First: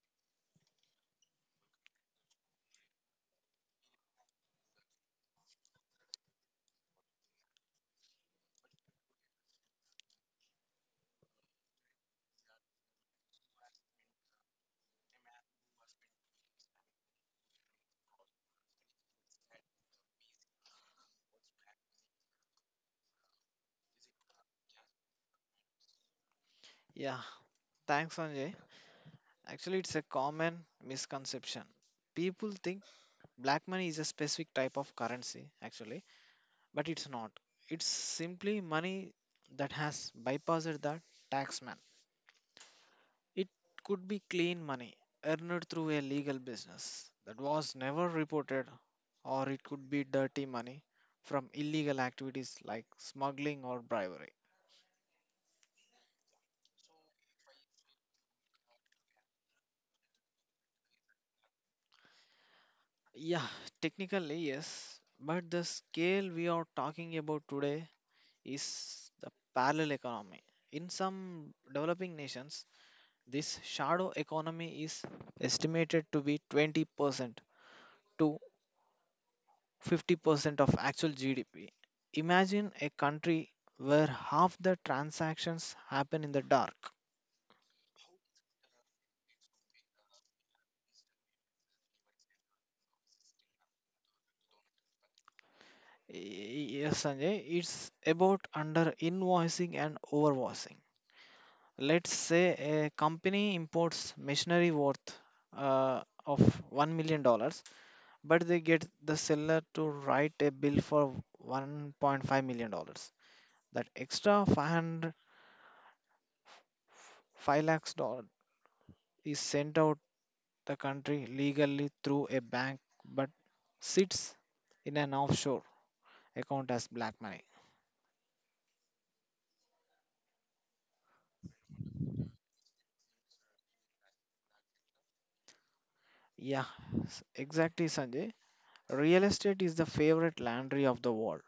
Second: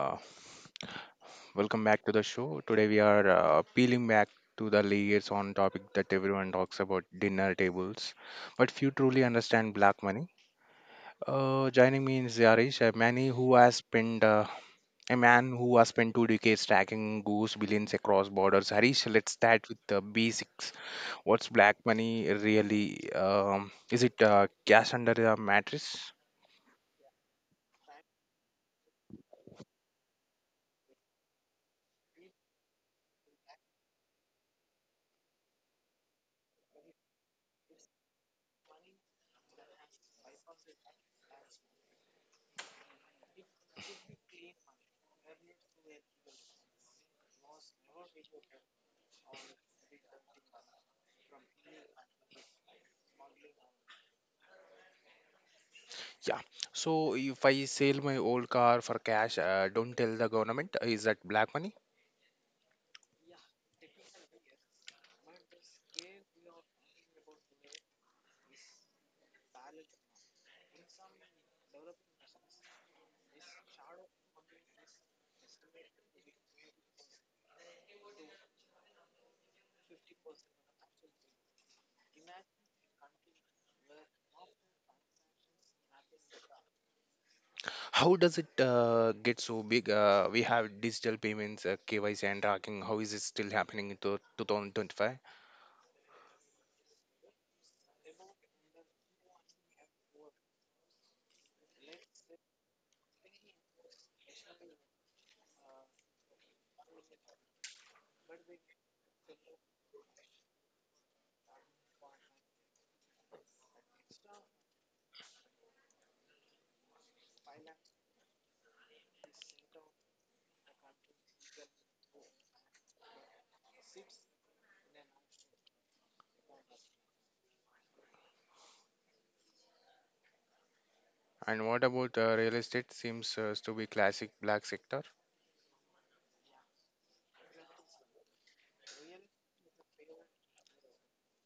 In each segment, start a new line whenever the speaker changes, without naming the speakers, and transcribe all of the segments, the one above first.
uh, welcome back to the show. Today we are peeling back to the layers on topic that everyone talks about dinner tables, but few truly understand black money. Joining me is Yarish, a man who has spent two decades tracking goose billions across borders. Harish, let's start with the basics. What's black money really? Is it cash under the mattress?
Yeah, thanks, Sanjay. Actually, it's a common misconception. People think black money is a specific type of currency, actually, but it's not. It's simply money that has bypassed the taxman. It could be clean money earned through a legal business that was never reported, or it could be dirty money from illegal activities like smuggling or bribery.
Yeah. So if I sell my old car for cash, don't tell the government, is that black money?
Yeah, technically, yes, but the scale we are talking about today is the parallel economy. In some developing nations, this shadow economy is estimated to be 20% to 50% of actual GDP. Imagine a country where half the transactions happen in the dark.
How does it get so big? We have digital payments, KYC and tracking. How is it still happening in 2025?
Yes, Sanjay, it's about under invoicing and overvoicing. Let's say a company imports machinery worth of $1 million dollars, but they get the seller to write a bill for 1.5 million dollars. That extra 500 5 lakhs dollar is sent out the country legally through a bank but sits in an offshore account as black money.
And what about real estate? Seems to be classic black sector.
Yeah, exactly, Sanjay. Real estate is the favorite laundry of the world.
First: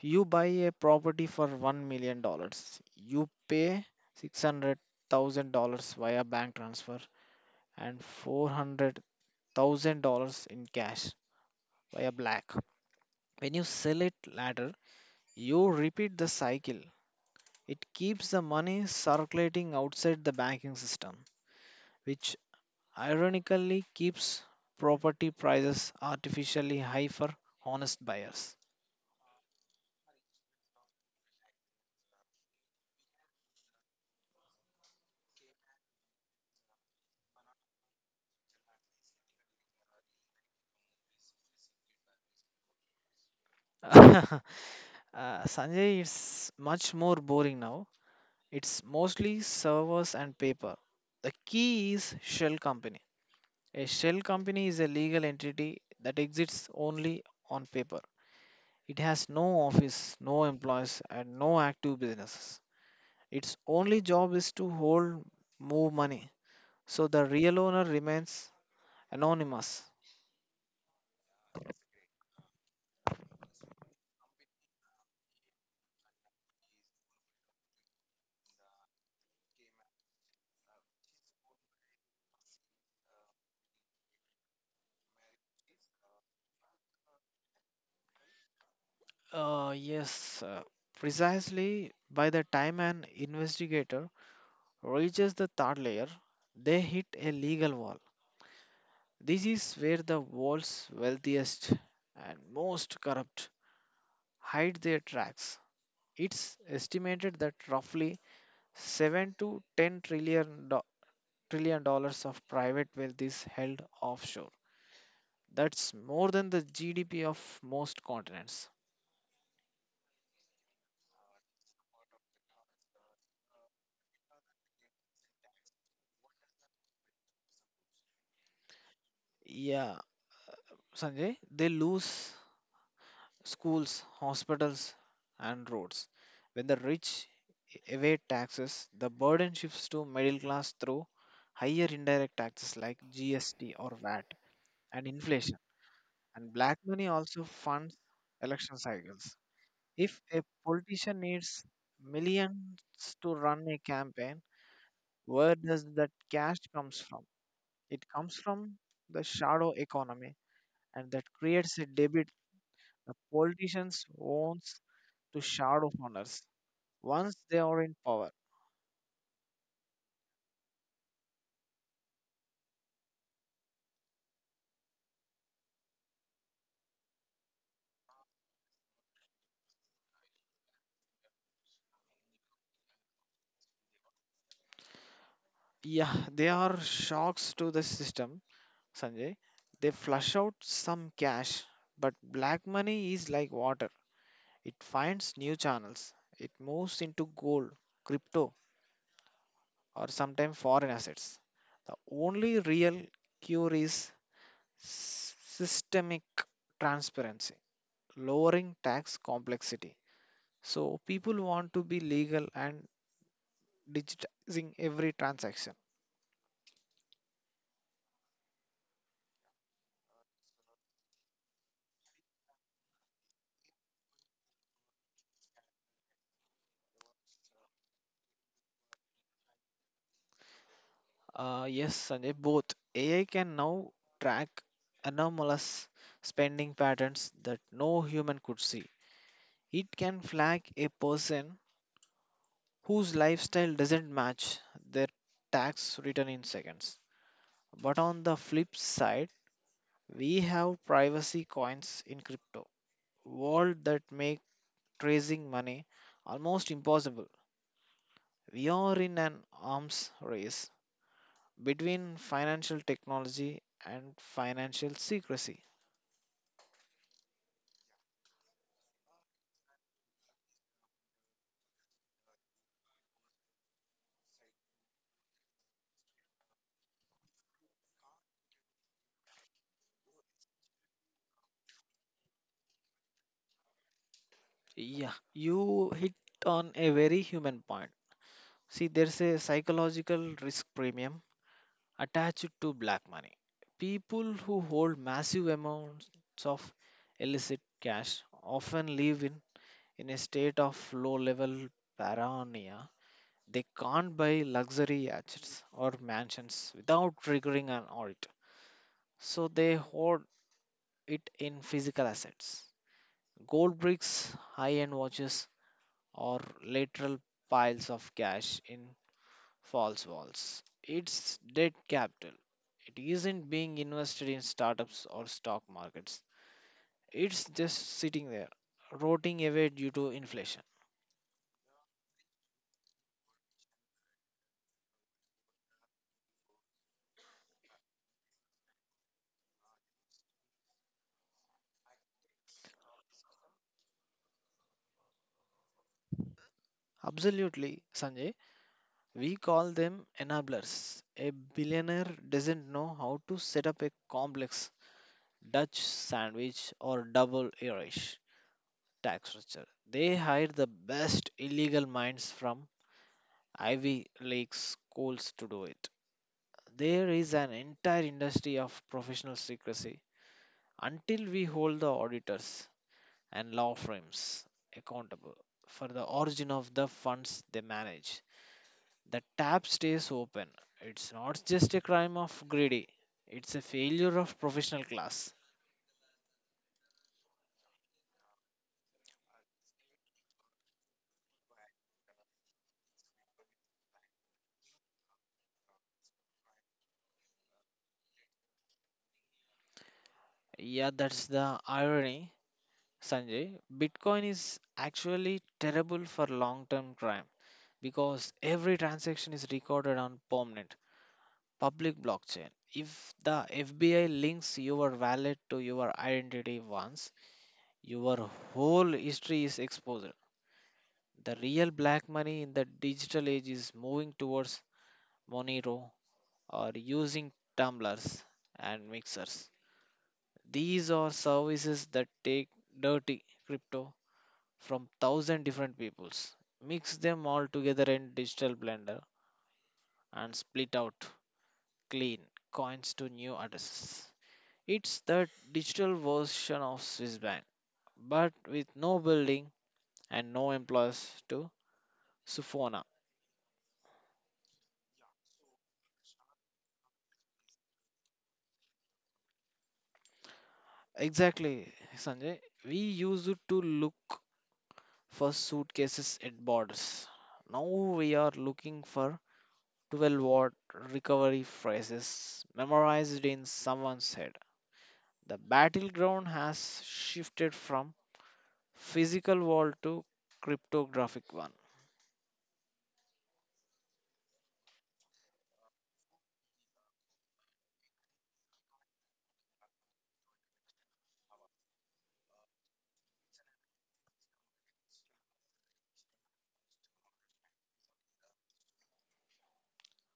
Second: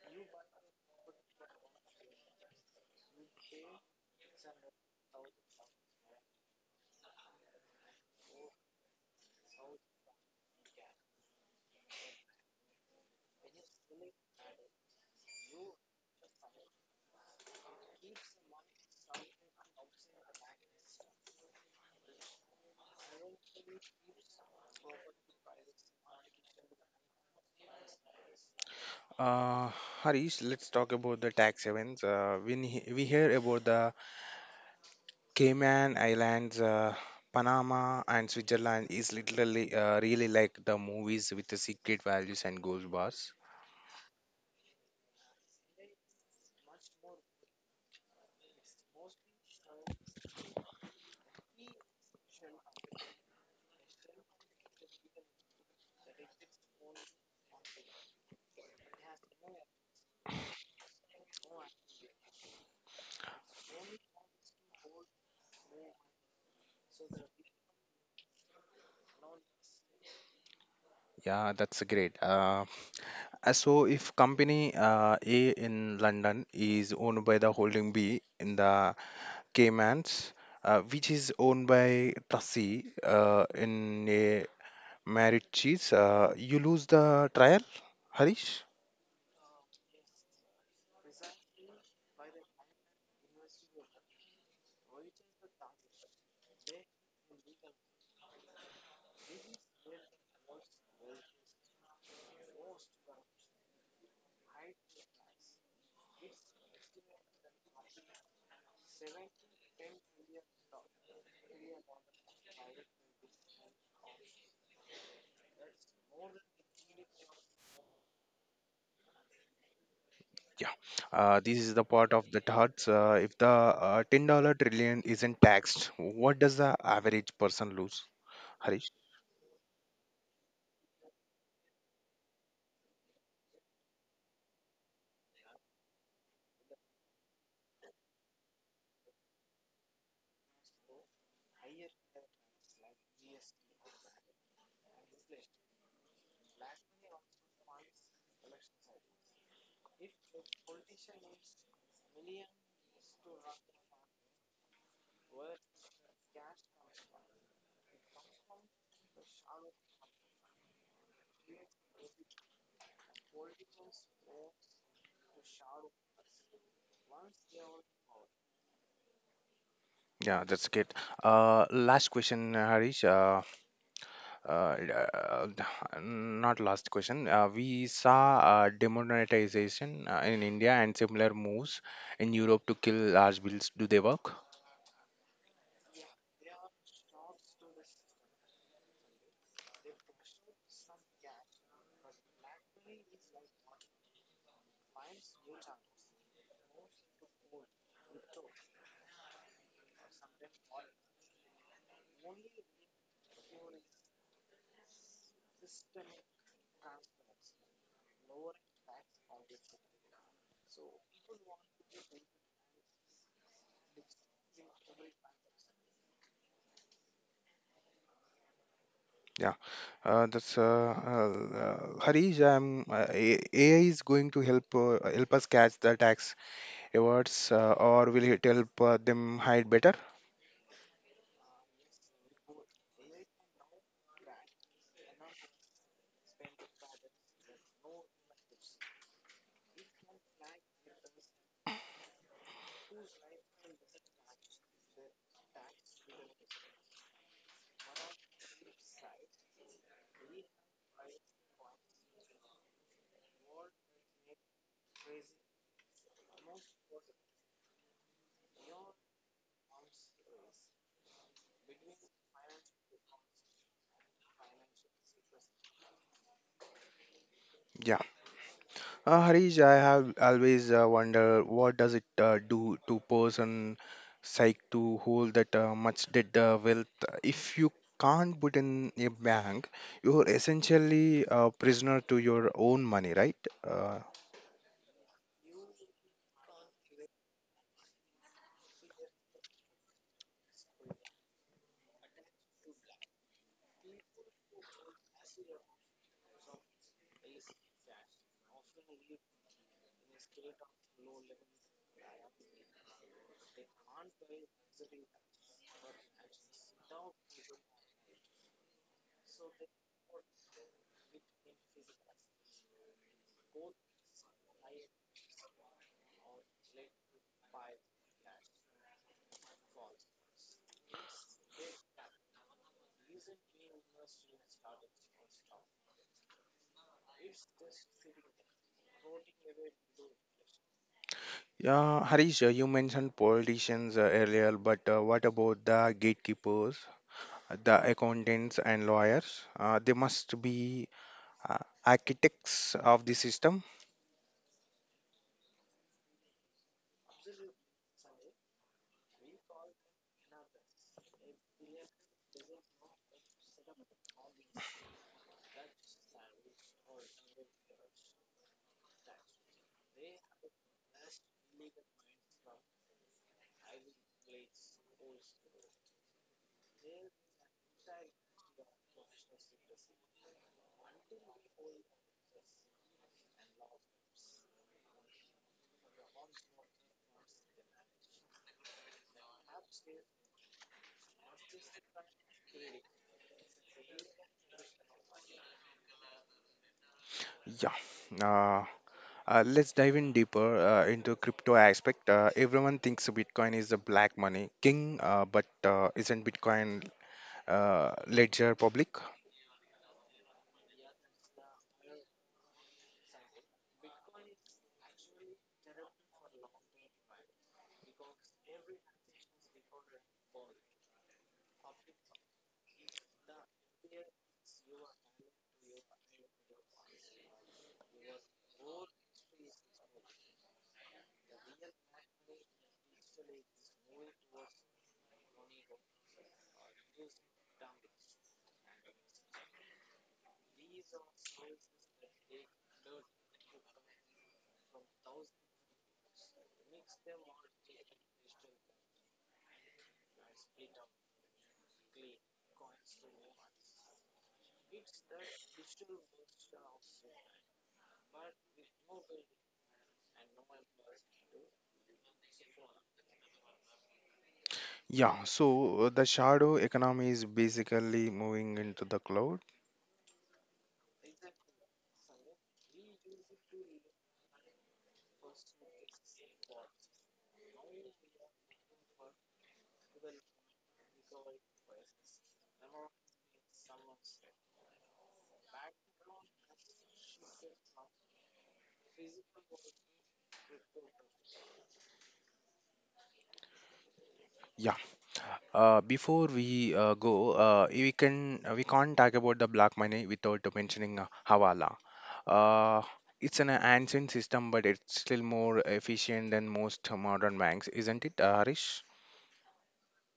You buy a property for 1 million dollars. You pay 600 thousand dollars via bank transfer and 400 thousand dollars in cash by a black. When you sell it later, you repeat the cycle. It keeps the money circulating outside the banking system, which ironically keeps property prices artificially high for honest buyers.
Uh, Harish, let's talk about the tax havens. We hear about the Cayman Islands, Panama, and Switzerland is literally really like the movies with the secret values and gold bars.
Sanjay, it's much more boring now. It's mostly servers and paper. The key is shell company. A shell company is a legal entity that exists only on paper. It has no office, no employees, and no active businesses. Its only job is to hold, move money. So the real owner remains anonymous.
Yeah, that's great. So if company A in London is owned by the holding B in the Caymans, which is owned by Trustee in a marriage cheese, you lose the trial, Harish?
Yes, precisely, by the time an investigator reaches the third layer, they hit a legal wall. This is where the world's wealthiest and most corrupt hide their tracks. It's estimated that roughly 7 to 10 trillion dollars of private wealth is held offshore. That's more than the GDP of most continents.
Yeah, this is the part of the thoughts. If the $10 trillion isn't taxed, what does the average person lose? Harish?
Yeah, Sanjay, they lose schools, hospitals, and roads. When the rich evade taxes, the burden shifts to middle class through higher indirect taxes like GST or VAT and inflation. And black money also funds election cycles. If a politician needs millions to run a campaign, where does that cash comes from? It comes from the shadow economy, and that creates a debit the politicians wants to shadow owners once they are in power.
Yeah, that's good. Last question, Harish. Uh, d- uh, d- Not last question. We saw demonetization in India and similar moves in Europe to kill large bills. Do they work?
Yeah, they are shocks to the system, Sanjay. They flush out some cash, but black money is like water. It finds new channels. It moves into gold, crypto, or sometimes foreign assets. The only real cure is systemic transparency, lowering tax complexity, so people want to be legal, and digitizing every transaction.
Yeah, that's Harish. AI is going to help help us catch the tax efforts or will it help them hide better?
Yes, Sanjay, both. AI can now track anomalous spending patterns that no human could see. It can flag a person whose lifestyle doesn't match their tax return in seconds. But on the flip side, we have privacy coins in crypto world that make tracing money almost impossible. We are in an arms race between financial technology and financial secrecy.
Yeah. Harish, I have always wondered what does it do to person psych to hold that much dead wealth? If you can't put in a bank, you're essentially a prisoner to your own money, right? uh,
Yeah, you hit on a very human point. See, there's a psychological risk premium attached to black money. People who hold massive amounts of illicit cash often live in a state of low level paranoia. They can't buy luxury yachts or mansions without triggering an audit. So they hoard it in physical assets. Gold bricks, high end watches, or lateral piles of cash in false walls. It's dead capital. It isn't being invested in startups or stock markets. It's just sitting there, rotting away due to inflation.
yeah harish, you mentioned politicians earlier, but what about the gatekeepers, the accountants and lawyers? They must be uh, architects of the system.
Absolutely, Sanjay. We call them enablers. A billionaire doesn't know how to set up a complex Dutch sandwich or double Irish tax structure. They hire the best illegal minds from Ivy League schools to do it. There is an entire industry of professional secrecy until we hold the auditors and law firms accountable for the origin of the funds they manage. The tap stays open. It's not just a crime of greedy, it's a failure of professional class.
Yeah. Uh, let's dive in deeper into crypto aspect. Everyone thinks Bitcoin is the black money king, but isn't Bitcoin ledger public?
Yeah, that's the irony, Sanjay. Bitcoin is actually terrible for long term crime because every transaction is recorded on permanent public blockchain. If the FBI links your wallet to your identity once, your whole history is exposed. The real black money in the digital age is moving towards Monero or using tumblers and mixers. These are services that take dirty crypto from thousand different peoples, mix them all together in digital blender and split out clean coins to new addresses. It's the digital version of Swiss Bank, but with no building and no employees to Sufona.
Yeah, so the shadow economy is basically moving into the cloud.
Exactly, Sanjay. We used to look for suitcases at borders. Now we are looking for 12 word recovery phrases memorized in someone's head. The battleground has shifted from physical wall to cryptographic one.
Yeah. Before we go, we can't talk about the black money without mentioning Hawala. Uh, it's an ancient system, but it's still more efficient than most modern banks, isn't it, Harish?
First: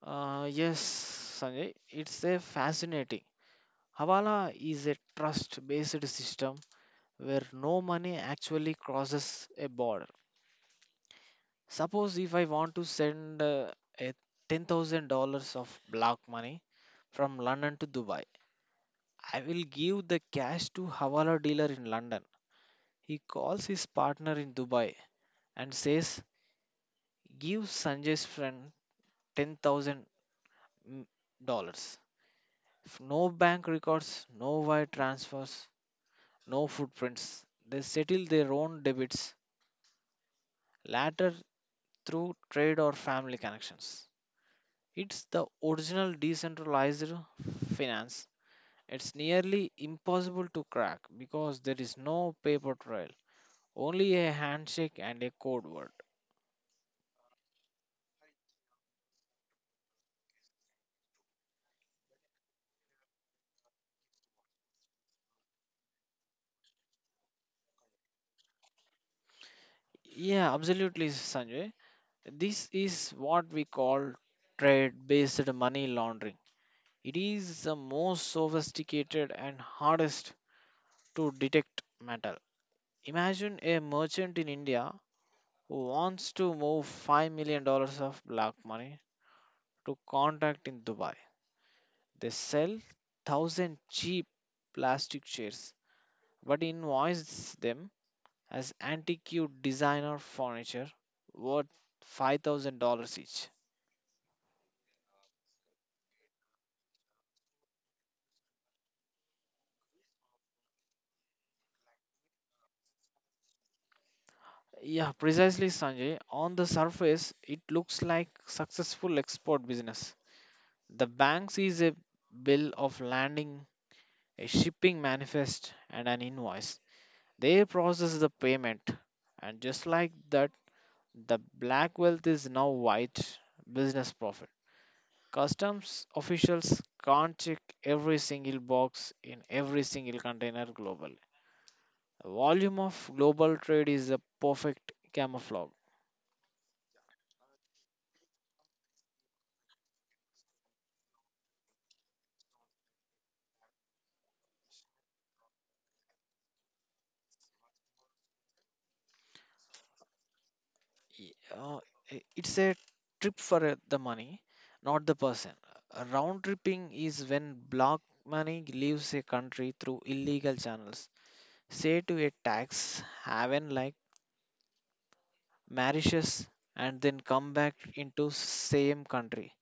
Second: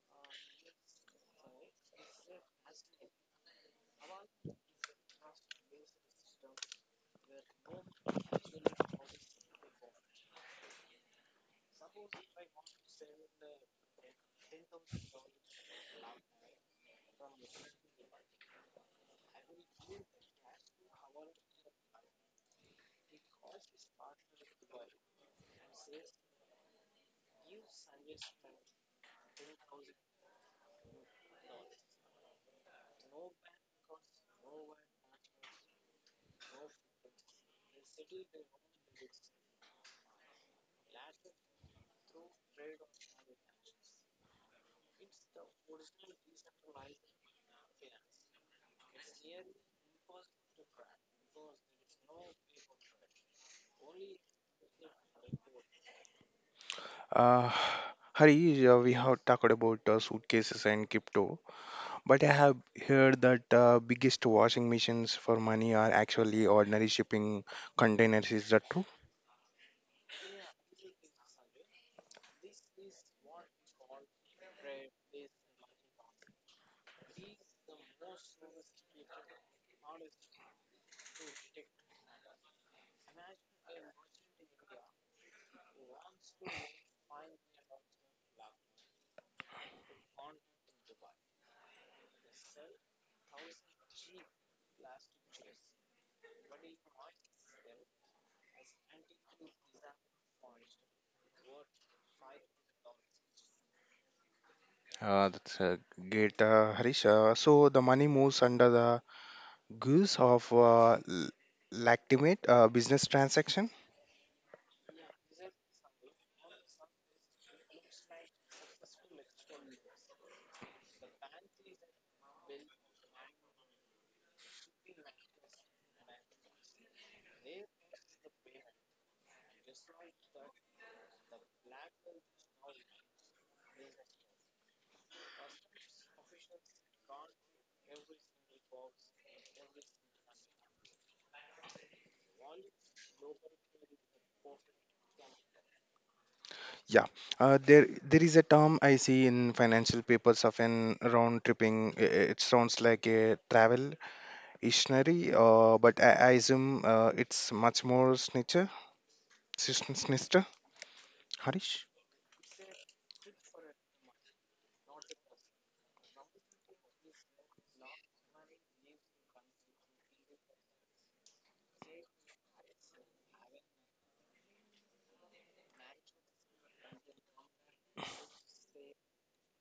Yes, Sanjay, it's a fascinating. Havala is a trust based system where no money actually crosses a border. Suppose if I want to send a $10,000 of block money from London to Dubai, I will give the cash to Hawala dealer in London. He calls his partner in Dubai and says, "Give Sanjay's friend 10,000 mm, dollars." No bank records, no wire transfers, no footprints. They settle their own debits later through trade or family connections. It's the original decentralized finance. It's nearly impossible to crack because there is no paper trail, only a handshake and a code word.
Uh, Harish, we have talked about suitcases and crypto, but I have heard that biggest washing machines for money are actually ordinary shipping containers. Is that true?
Yeah, absolutely, Sanjay. This is what we call trade based money laundering. It is the most sophisticated and hardest to detect metal. Imagine a merchant in India who wants to move $5 million dollars of black money to contact in Dubai. They sell thousand cheap plastic chairs, but invoice them as antique designer furniture worth $5,000 each.
That's great, Harish. So the money moves under the goose of legitimate business transaction.
Yeah, precisely, Sanjay. On the surface, it looks like successful export business. The bank sees a bill of landing, a shipping manifest, and an invoice. They process the payment, and just like that, the black wealth is now white business profit. Customs officials can't check every single box in every single container globally. The volume of global trade is a perfect camouflage.
Yeah, there there is a term I see in financial papers often round tripping. It sounds like a travel dictionary, but I assume it's much more snitcher, snister,
Y- uh,
Harish.
it's a trip for the money, not the person. Round tripping is when black money leaves a country through illegal channels, say to a tax haven like Mauritius, and then come back into same country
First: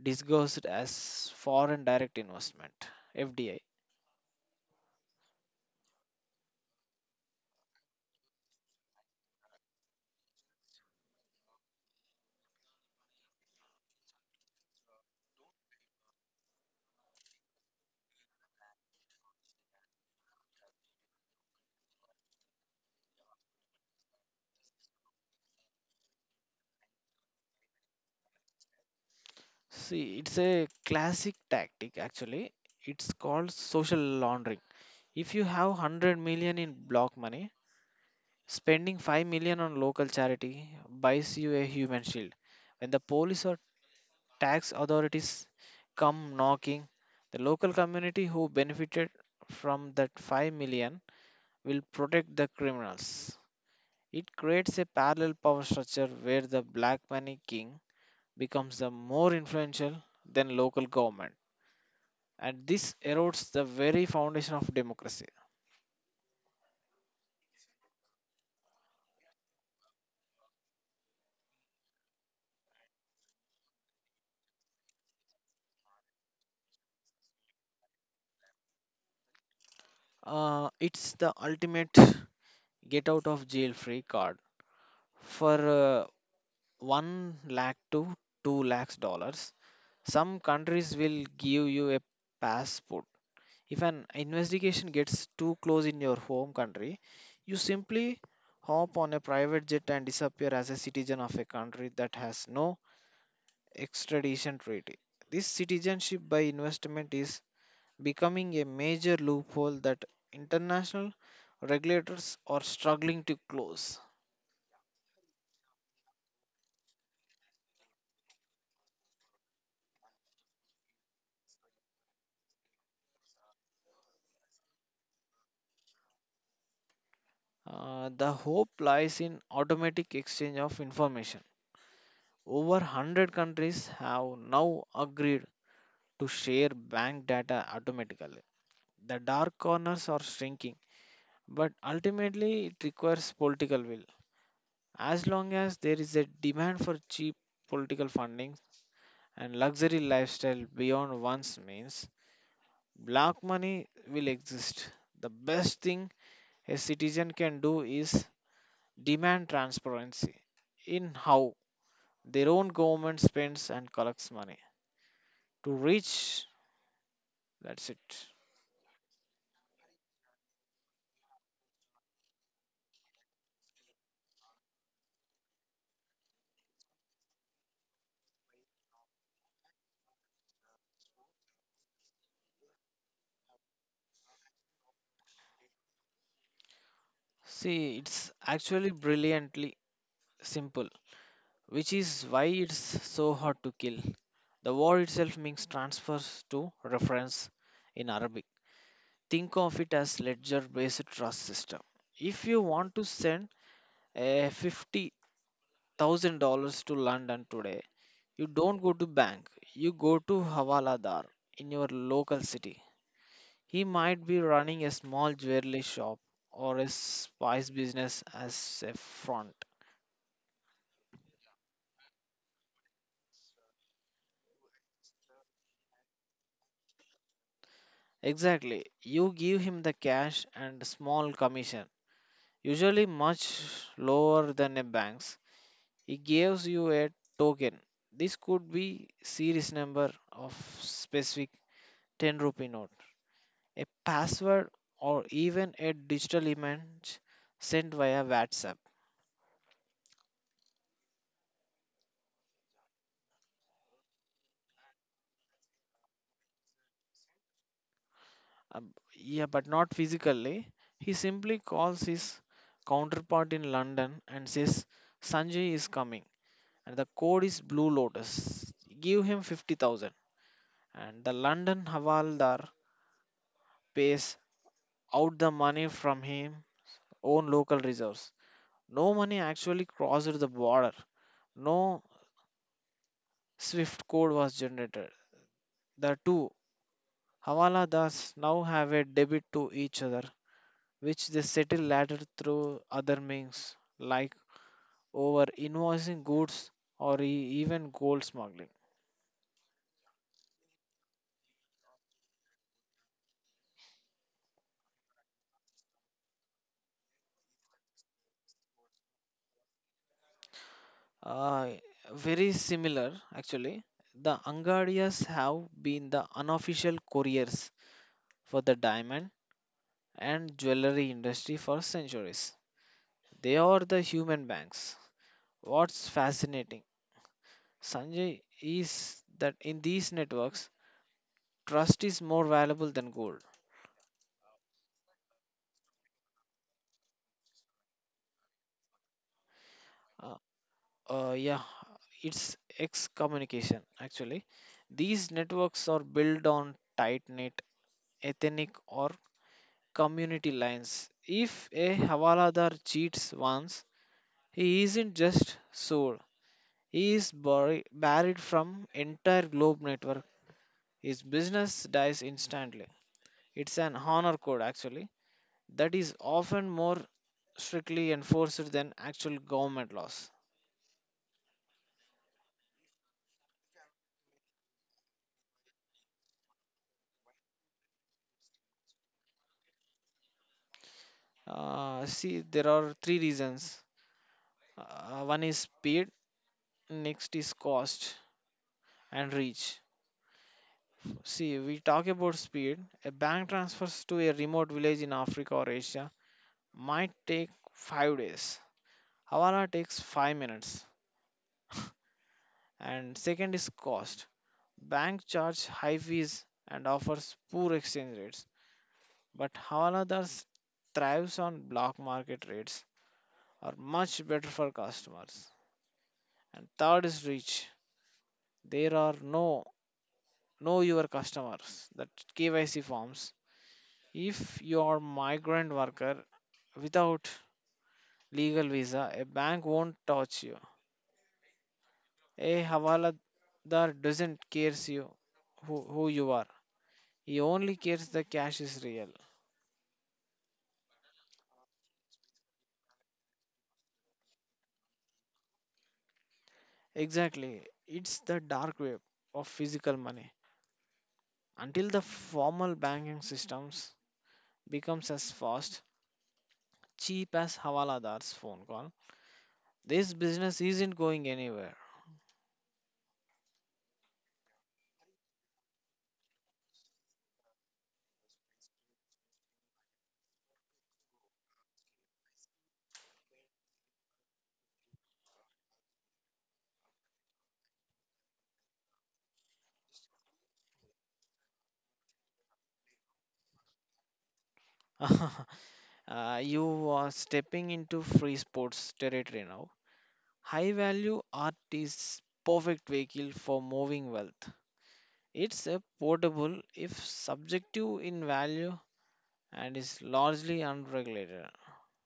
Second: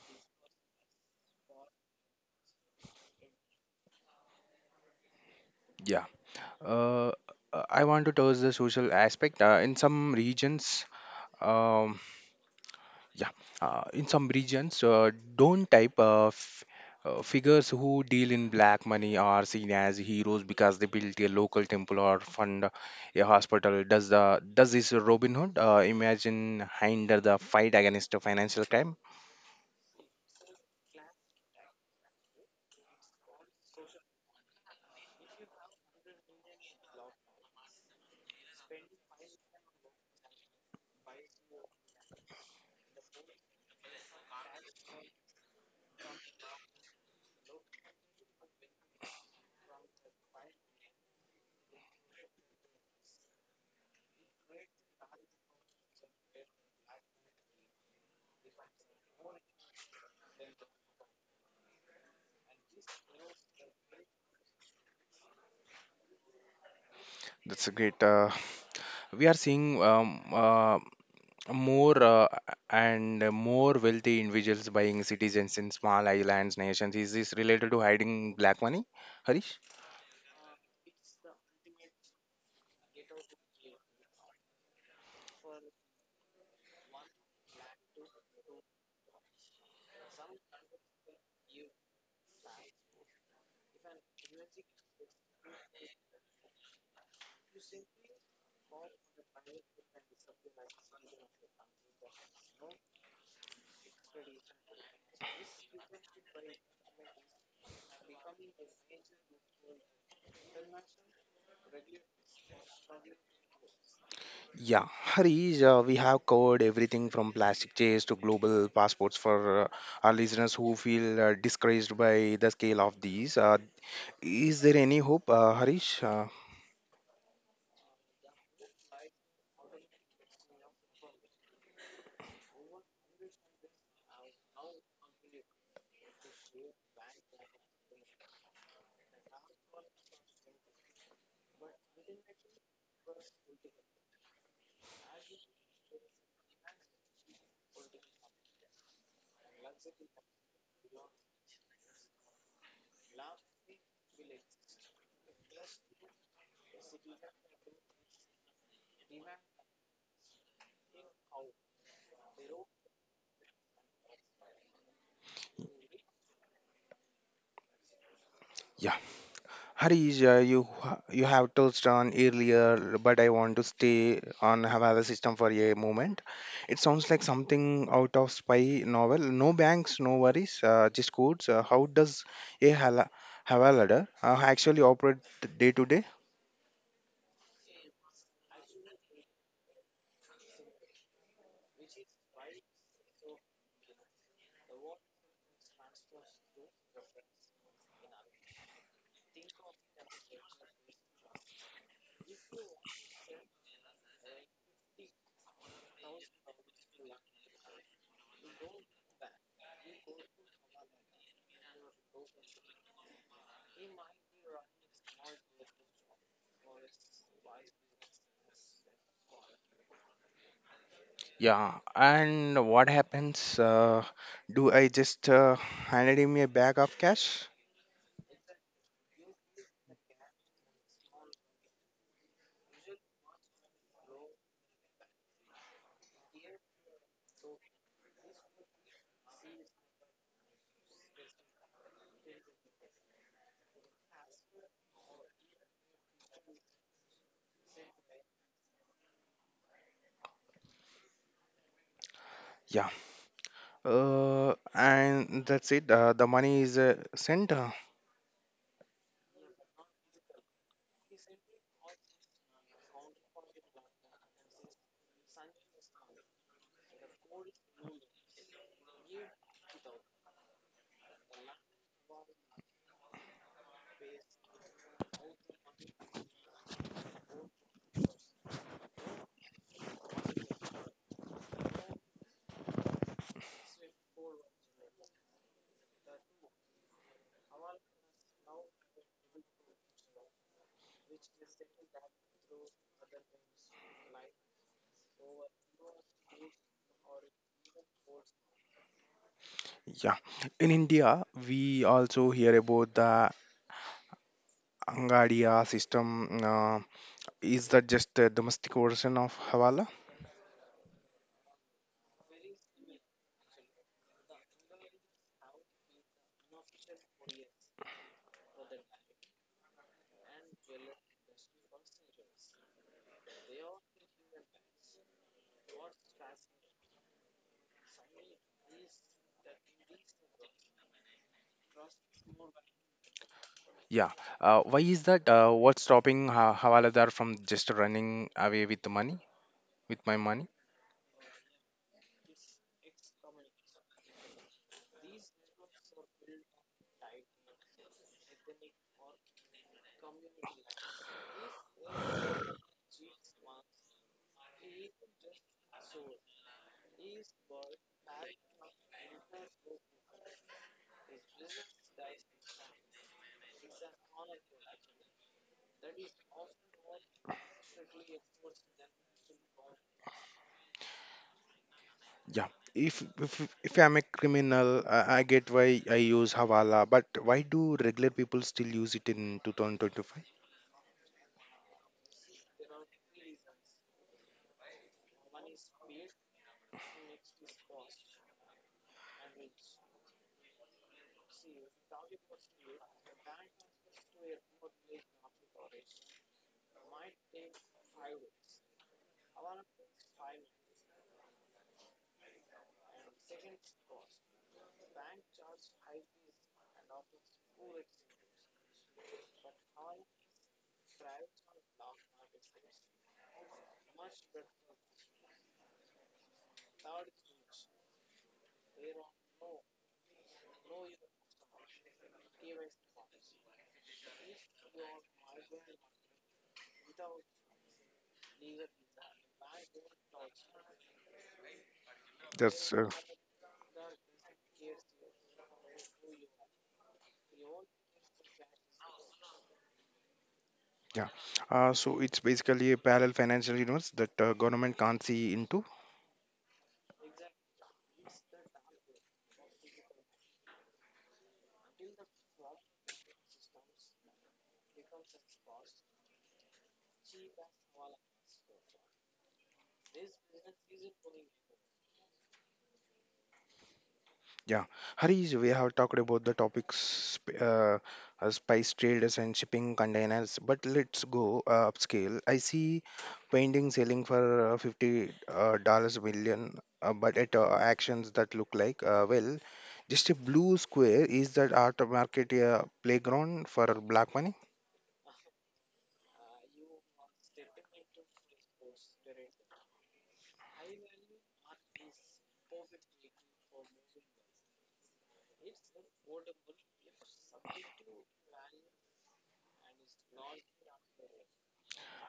disguised as foreign direct investment, fdi.
Yeah, uh, I want to touch the social aspect. Yeah, in some regions, don't type figures who deal in black money are seen as heroes because they built a local temple or fund a hospital. Does the does this Robin Hood imagine hinder the fight against financial crime?
See, it's a classic tactic actually. It's called social laundering. If you have 100 million in block money, spending 5 million on local charity buys you a human shield. When the police or tax authorities come knocking, the local community who benefited from that 5 million will protect the criminals. It creates a parallel power structure where the black money king becomes the more influential than local government, and this erodes the very foundation of democracy.
That's a great. We are seeing more and more wealthy individuals buying citizens in small islands nations. Is this related to hiding black money, Harish?
It's the ultimate get out of jail free card. For 1 lakh to 2 lakhs dollars, some countries will give you a passport. If an investigation gets too close in your home country, you simply hop on a private jet and disappear as a citizen of a country that has no extradition treaty. This citizenship by investment is becoming a major loophole that international regulators are struggling to close.
Yeah, Harish, we have covered everything from plastic chairs to global passports for our listeners who feel discouraged by the scale of these. Is there any hope, Harish?
The hope lies in automatic exchange of information. Over 100 countries have now agreed to share bank data automatically. The dark corners are shrinking, but ultimately it requires political will. As long as there is a demand for cheap political funding, and luxury lifestyle beyond one's means, black money will exist. The best thing a citizen can do is demand transparency in how their own government spends and collects money. To reach, that's it.
Yeah, Harish, you have touched on earlier, but I want to stay on Havana system for a moment. It sounds like something out of spy novel. No banks, no worries, just codes. How does a Hala Havalada actually operate day to day?
See, it's actually brilliantly simple, which is why it's so hard to kill. The word itself means transfers to reference in Arabic. Think of it as ledger based trust system. If you want to send a $50,000 to london today, you don't go to bank, you go to havaladar in your local city. He might be running a small jewelry shop or a spice business as a front.
Yeah, and what happens? Do I just handed him a bag of cash?
Exactly, you give him the cash and small commission, usually much lower than a bank's. He gives you a token. This could be series number of specific 10 rupee note, a password, or even a digital image sent via WhatsApp.
Yeah, and that's it. The money is sent.
Um, yeah, but not physically. He simply calls his counterpart in London and says, "Sanjay is coming and the code is Blue Lotus. Give him 50,000," and the London Havaldar pays out the money from him own local reserves. No money actually crossed the border. No SWIFT code was generated. The two Hawaladas now have a debit to each other, which they settle later through other means like over invoicing goods or even gold smuggling.
Yeah, in India, we also hear about the Angadia system. Is that just a domestic version of Hawala?
Uh, very similar actually. The Angadias have been the unofficial couriers for the diamond and jewelry industry for centuries. They are the human banks. What's fascinating, Sanjay, is that in these networks, trust is more valuable than gold.
Yeah, why is that? What's stopping ha Hawaladar from just running away with the money, with my
Uh,
money?
uh, yeah, it's excommunication actually. These networks are built on tight knit ethnic or community lines. If a Havaladar cheats once, he isn't just sold, he is buried, buried from entire globe network. His business dies instantly. It's an honor code actually that is often more strictly enforced than actual government laws.
Yeah, if I'm a criminal, I get why I use Havala, but why do regular people still use it in 2025?
See, there are three reasons. One is speed, next is cost and reach. See, we talk about speed. A bank transfers to a remote village in Africa or Asia might take 5 days. Havana takes 5 minutes. And second is cost. Bank charge high fees and offers poor exchange rates, but Havana thus thrives on block market rates are much better for customers. And third is reach. There are no know your customers that KYC forms. If you are migrant worker without legal visa, a bank won't touch you. A
That's
hawaladar doesn't cares you, who you are. He only cares the cash is real.
yeah. So it's basically a parallel financial universe that government can't see into.
Exactly. It's the dark web of physical money. Until the formal banking systems becomes as fast cheap as Hawaladar's phone call, this business isn't going anywhere.
Yeah, Harish, we have talked about the topics sp- uh, spice traders and shipping containers, but let's go upscale. I see painting selling for 50 dollars million, but at actions that look like well, just a blue square. Is that art market a playground for black money?
You are stepping into free sports territory now. High value art is perfect vehicle for moving wealth. It's a portable if subjective in value and is largely unregulated.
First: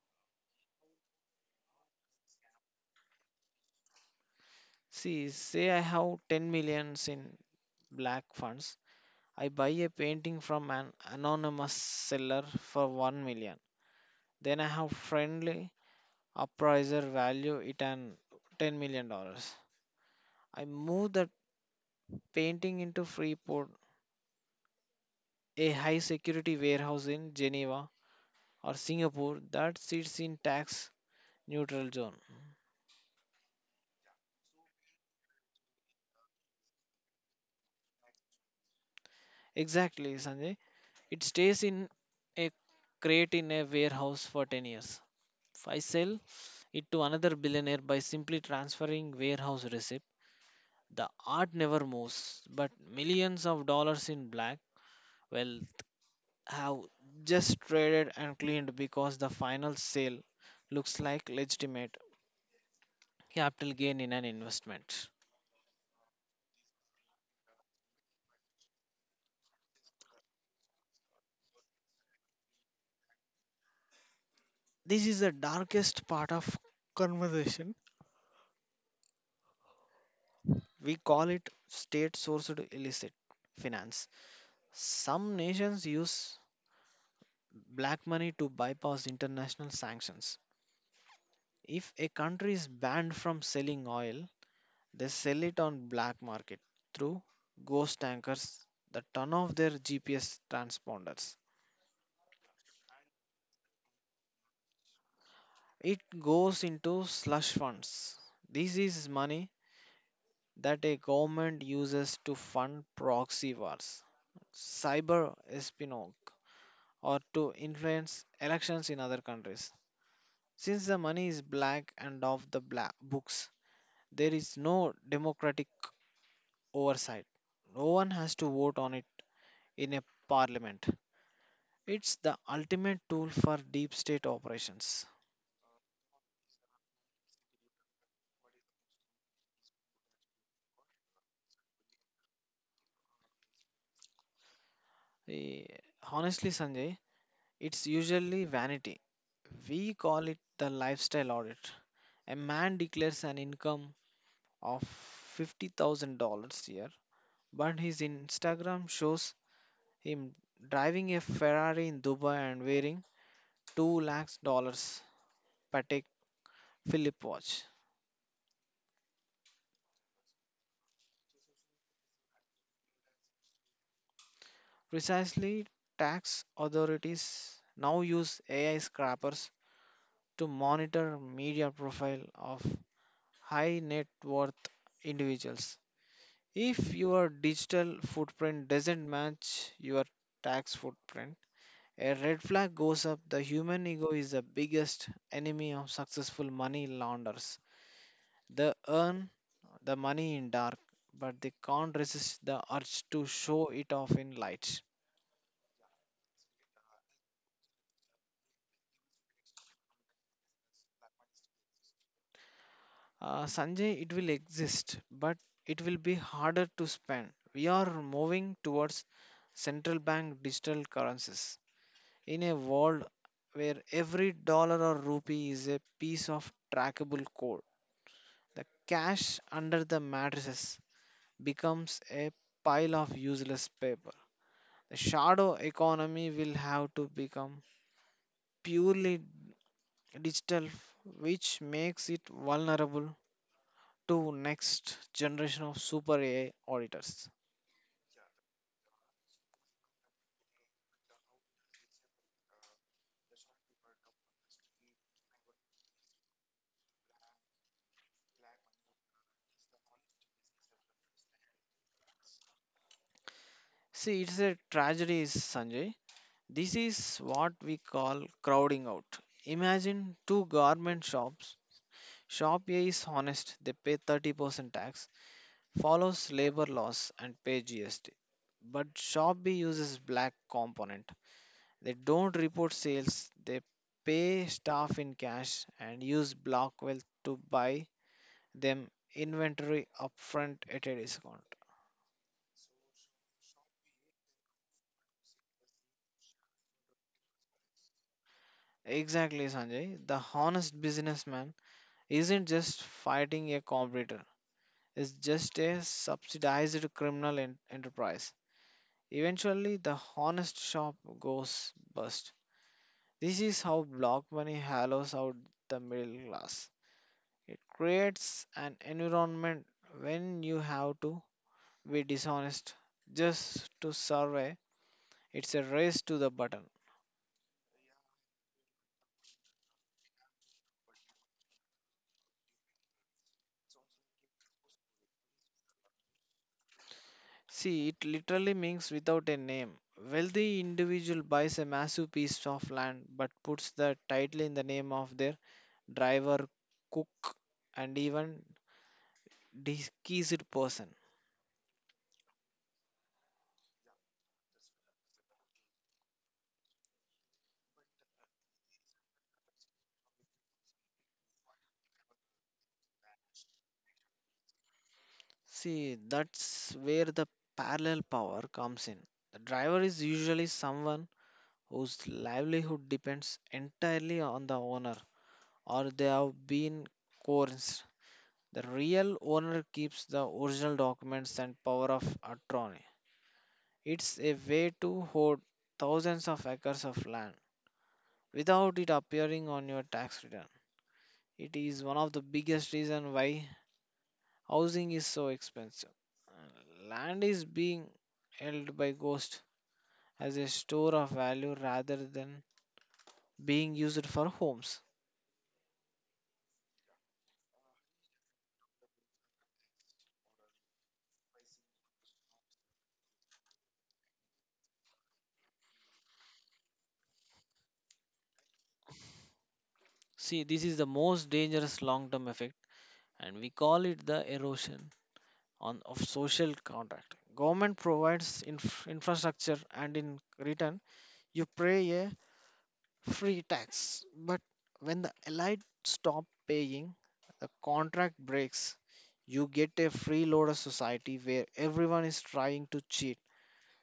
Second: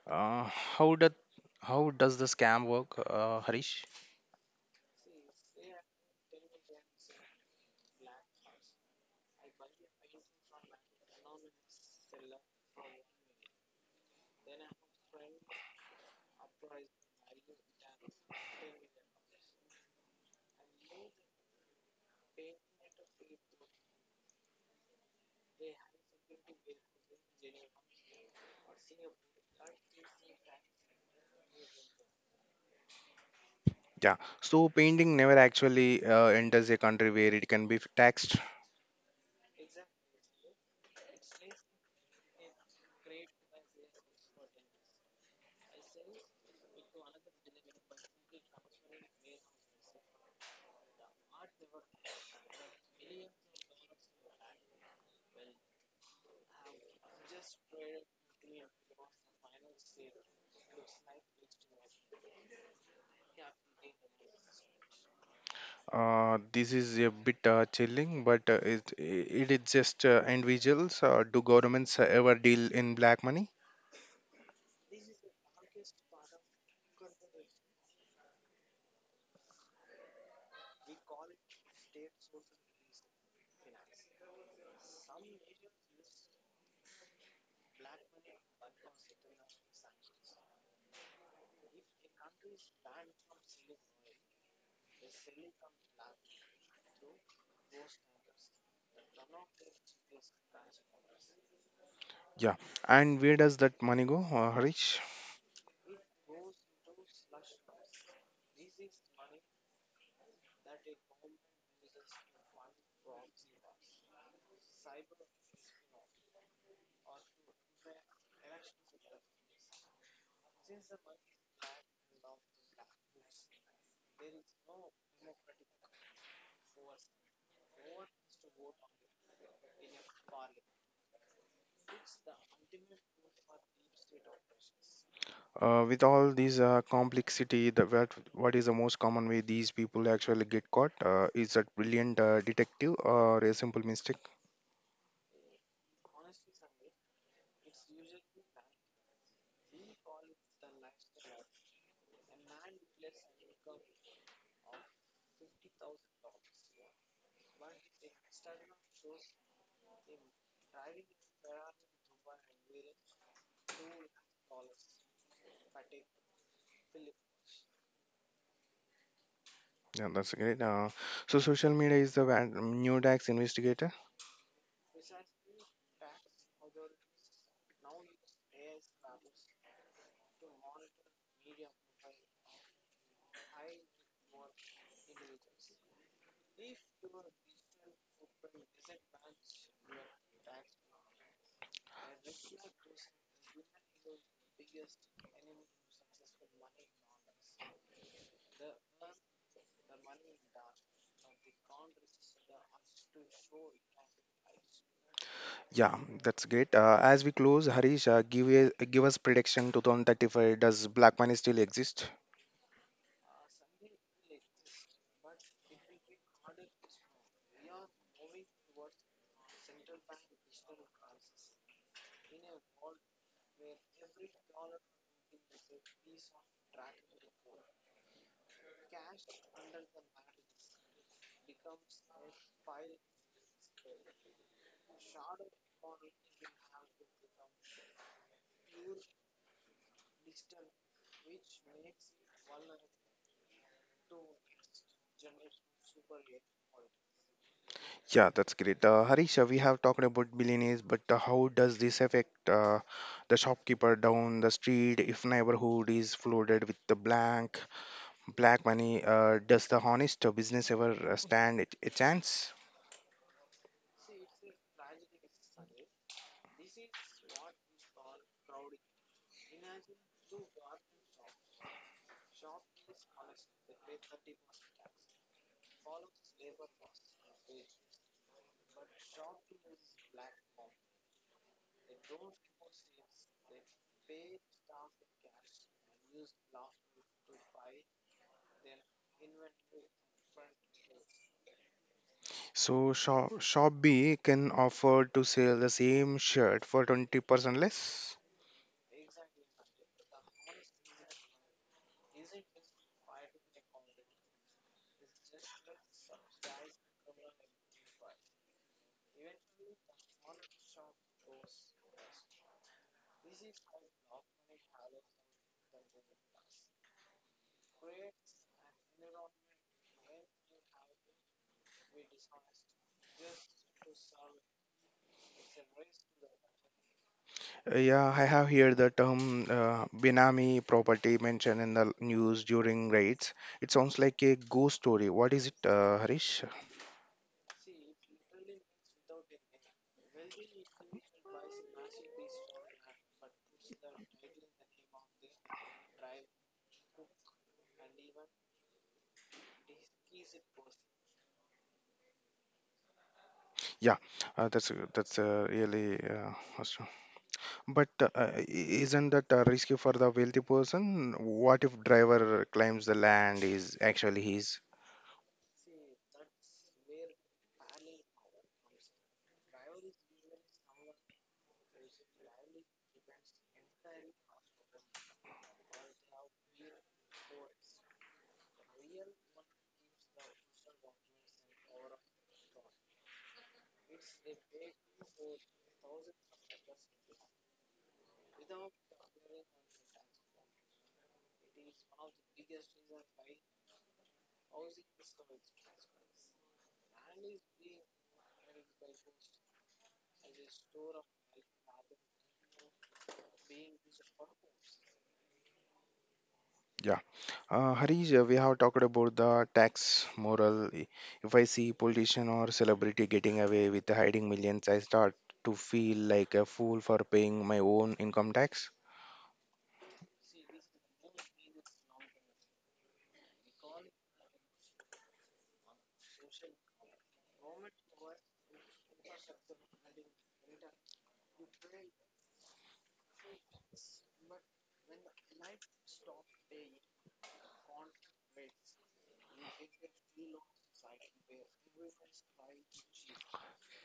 Uh, how does how does the scam work, Harish?
See, say I have 10 millions in black funds. I buy a painting from an anonymous seller for 1 million. Then I have friendly appraiser value it an 10 million dollars. I moved that painting into Freeport, a high security warehouse in Geneva or Singapore that sits in tax neutral zone.
Yeah, so painting never actually enters a country where it can be taxed.
Exactly, Sanjay. It stays in a crate in a warehouse for 10 years. I sell it to another billionaire by simply transferring warehouse receipt. The art never moves, but millions of dollars in black, well, have just traded and cleaned because the final sale looks like legitimate capital gain in an investment.
This is a bit chilling, but it is just individuals. Do governments ever deal in black money?
This is the darkest part of conversation. We call it state sourced illicit finance. Some nations use black money to bypass international sanctions. If a country is banned from selling oil, they sell it on black market through ghost tankers that turn off their GPS transponders.
Yeah. And where does that money go, Harish?
It goes into slush funds. This is money that a government uses to fund proxy wars, cyber espionage, or to influence elections in other countries. Since the money is black and off the black books, there is no democratic oversight. No one has to vote on it in a parliament. It's the ultimate tool for deep state operations.
With all these complexity, the, what is the most common way these people actually get caught? Is that brilliant detective or a simple mistake?
Eh, Honestly, Sanjay, it's usually vanity. We call it the lifestyle audit. A man declares an income of $50,000 a year, but his Instagram shows him driving a Ferrari in Dubai and wearing 2 lakhs dollars Patek Philippe watch.
Yeah, that's great. So social media is the new tax investigator.
Precisely, tax authorities now use AI scrappers to monitor media profile of high net worth individuals. If your digital footprint doesn't match your tax footprint, a red flag goes up. The human ego is the biggest enemy of successful money launderers. They earn the money in dark, but they can't resist the urge to show it off in light.
Yeah, that's great. As we close, Harish, give us prediction 2035. Does Black Money still exist?
Sanjay, it will exist, but it will be harder to spend. We are moving towards central bank digital currencies. In a world where every dollar or rupee is a piece of trackable code, the cash under the mattresses becomes a pile of useless paper. The shadow economy will have to become purely digital, which makes it vulnerable to next generation of super AI auditors.
Yeah, that's great. Harish, we have talked about billionaires, but how does this affect the shopkeeper down the street if neighborhood is flooded with the blank black money? Does the honest business ever stand a chance?
See, it's a tragedy, Sanjay. This is what we call crowding out. Imagine two garment shops. Shop A is honest, they pay 30% tax, follows labor laws and pay GST. But Shop B uses black component. They don't report sales, they pay staff in cash and use Blockwealth to buy them inventory upfront at a discount.
So shop B can offer to sell the same shirt for 20% less.
Exactly, Sanjay. The honest businessman isn't just fighting a competitor, it's just a subsidized criminal enterprise. Eventually, the honest shop goes bust. This is how block money hollows out the middle class. It creates an environment when you have to be dishonest just to survive. It's a race to the button.
Yeah, I have here the term Benami property mentioned in the news during raids. It sounds like a ghost story. What is it, Harish?
See, it literally means without a name. Wealthy individual buys a massive piece of land but puts the title in the name of their driver, cook, and even deceased person.
Yeah, that's a really. Awesome. But isn't that risky for the wealthy person? What if driver claims the land is actually his?
See, that's where the parallel power comes in. The driver is usually someone whose livelihood depends entirely on the owner or they have been coerced. The real owner keeps the original documents and power of attorney. It's a way to hoard thousands of acres of land without it appearing on your tax return. It is one of the biggest reasons why housing is so expensive. Land is being held by ghost as a store of value rather than being used for homes.
Yeah. Harish, we have talked about the tax moral. If I see politician or celebrity getting away with hiding millions, I start to feel like a fool for paying my own income tax.
See, this is the most dangerous long-term effect, and we call it the erosion on of social contract. Government provides infrastructure, and in return, you pay a free tax. But when the allied stop paying, the contract breaks. You get a freeloader society where everyone is trying to cheat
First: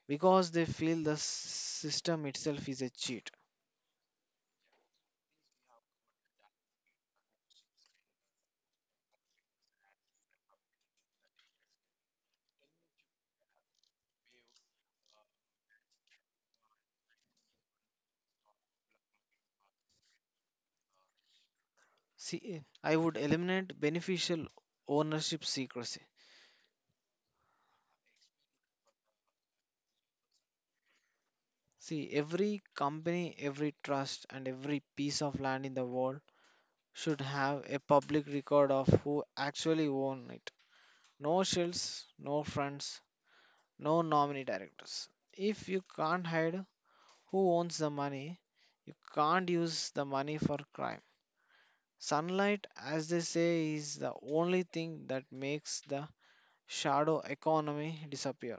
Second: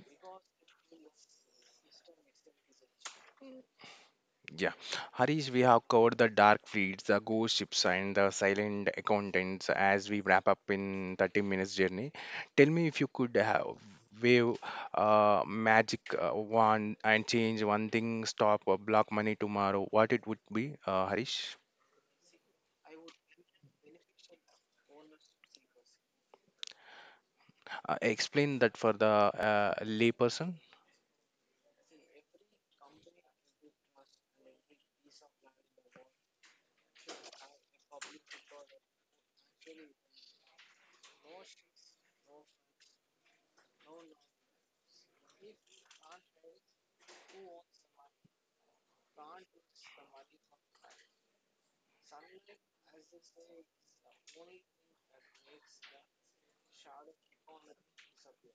because they feel the system itself is a cheat.
Yeah, Harish, we have covered the dark fleets, the ghost ships, and the silent accountants as we wrap up in 30 minutes journey. Tell me, if you could have wave magic wand and change one thing, stop or block money tomorrow, what it would be, Harish?
See, I would eliminate beneficial ownership secrecy.
Explain that for the layperson.
See, every company, every trust, and every piece of land in the world should have a public record of who actually own it. No shells, no fronts, no nominee directors. If you can't hide who owns the money, you can't use the money for crime. Sunlight, as they say, is the only thing that makes the shadow economy disappear.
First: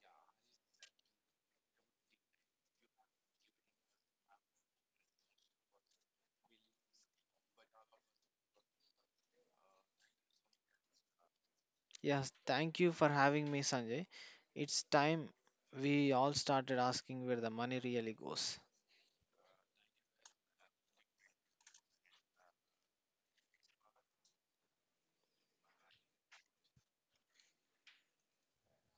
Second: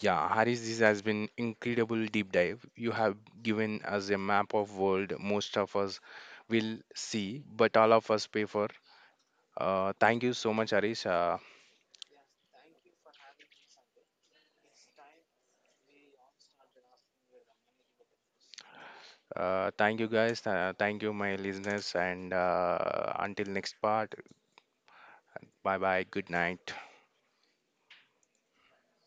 Yeah, Harish, this has been incredible deep dive. You have given us a map of world most of us will see, but all of us pay for. Thank you so much, Harish.
Yes, thank you for having me, Sanjay. It's time we all started asking where the money really goes.
Thank you guys. Thank you, my listeners. And until next part, bye bye. Good night.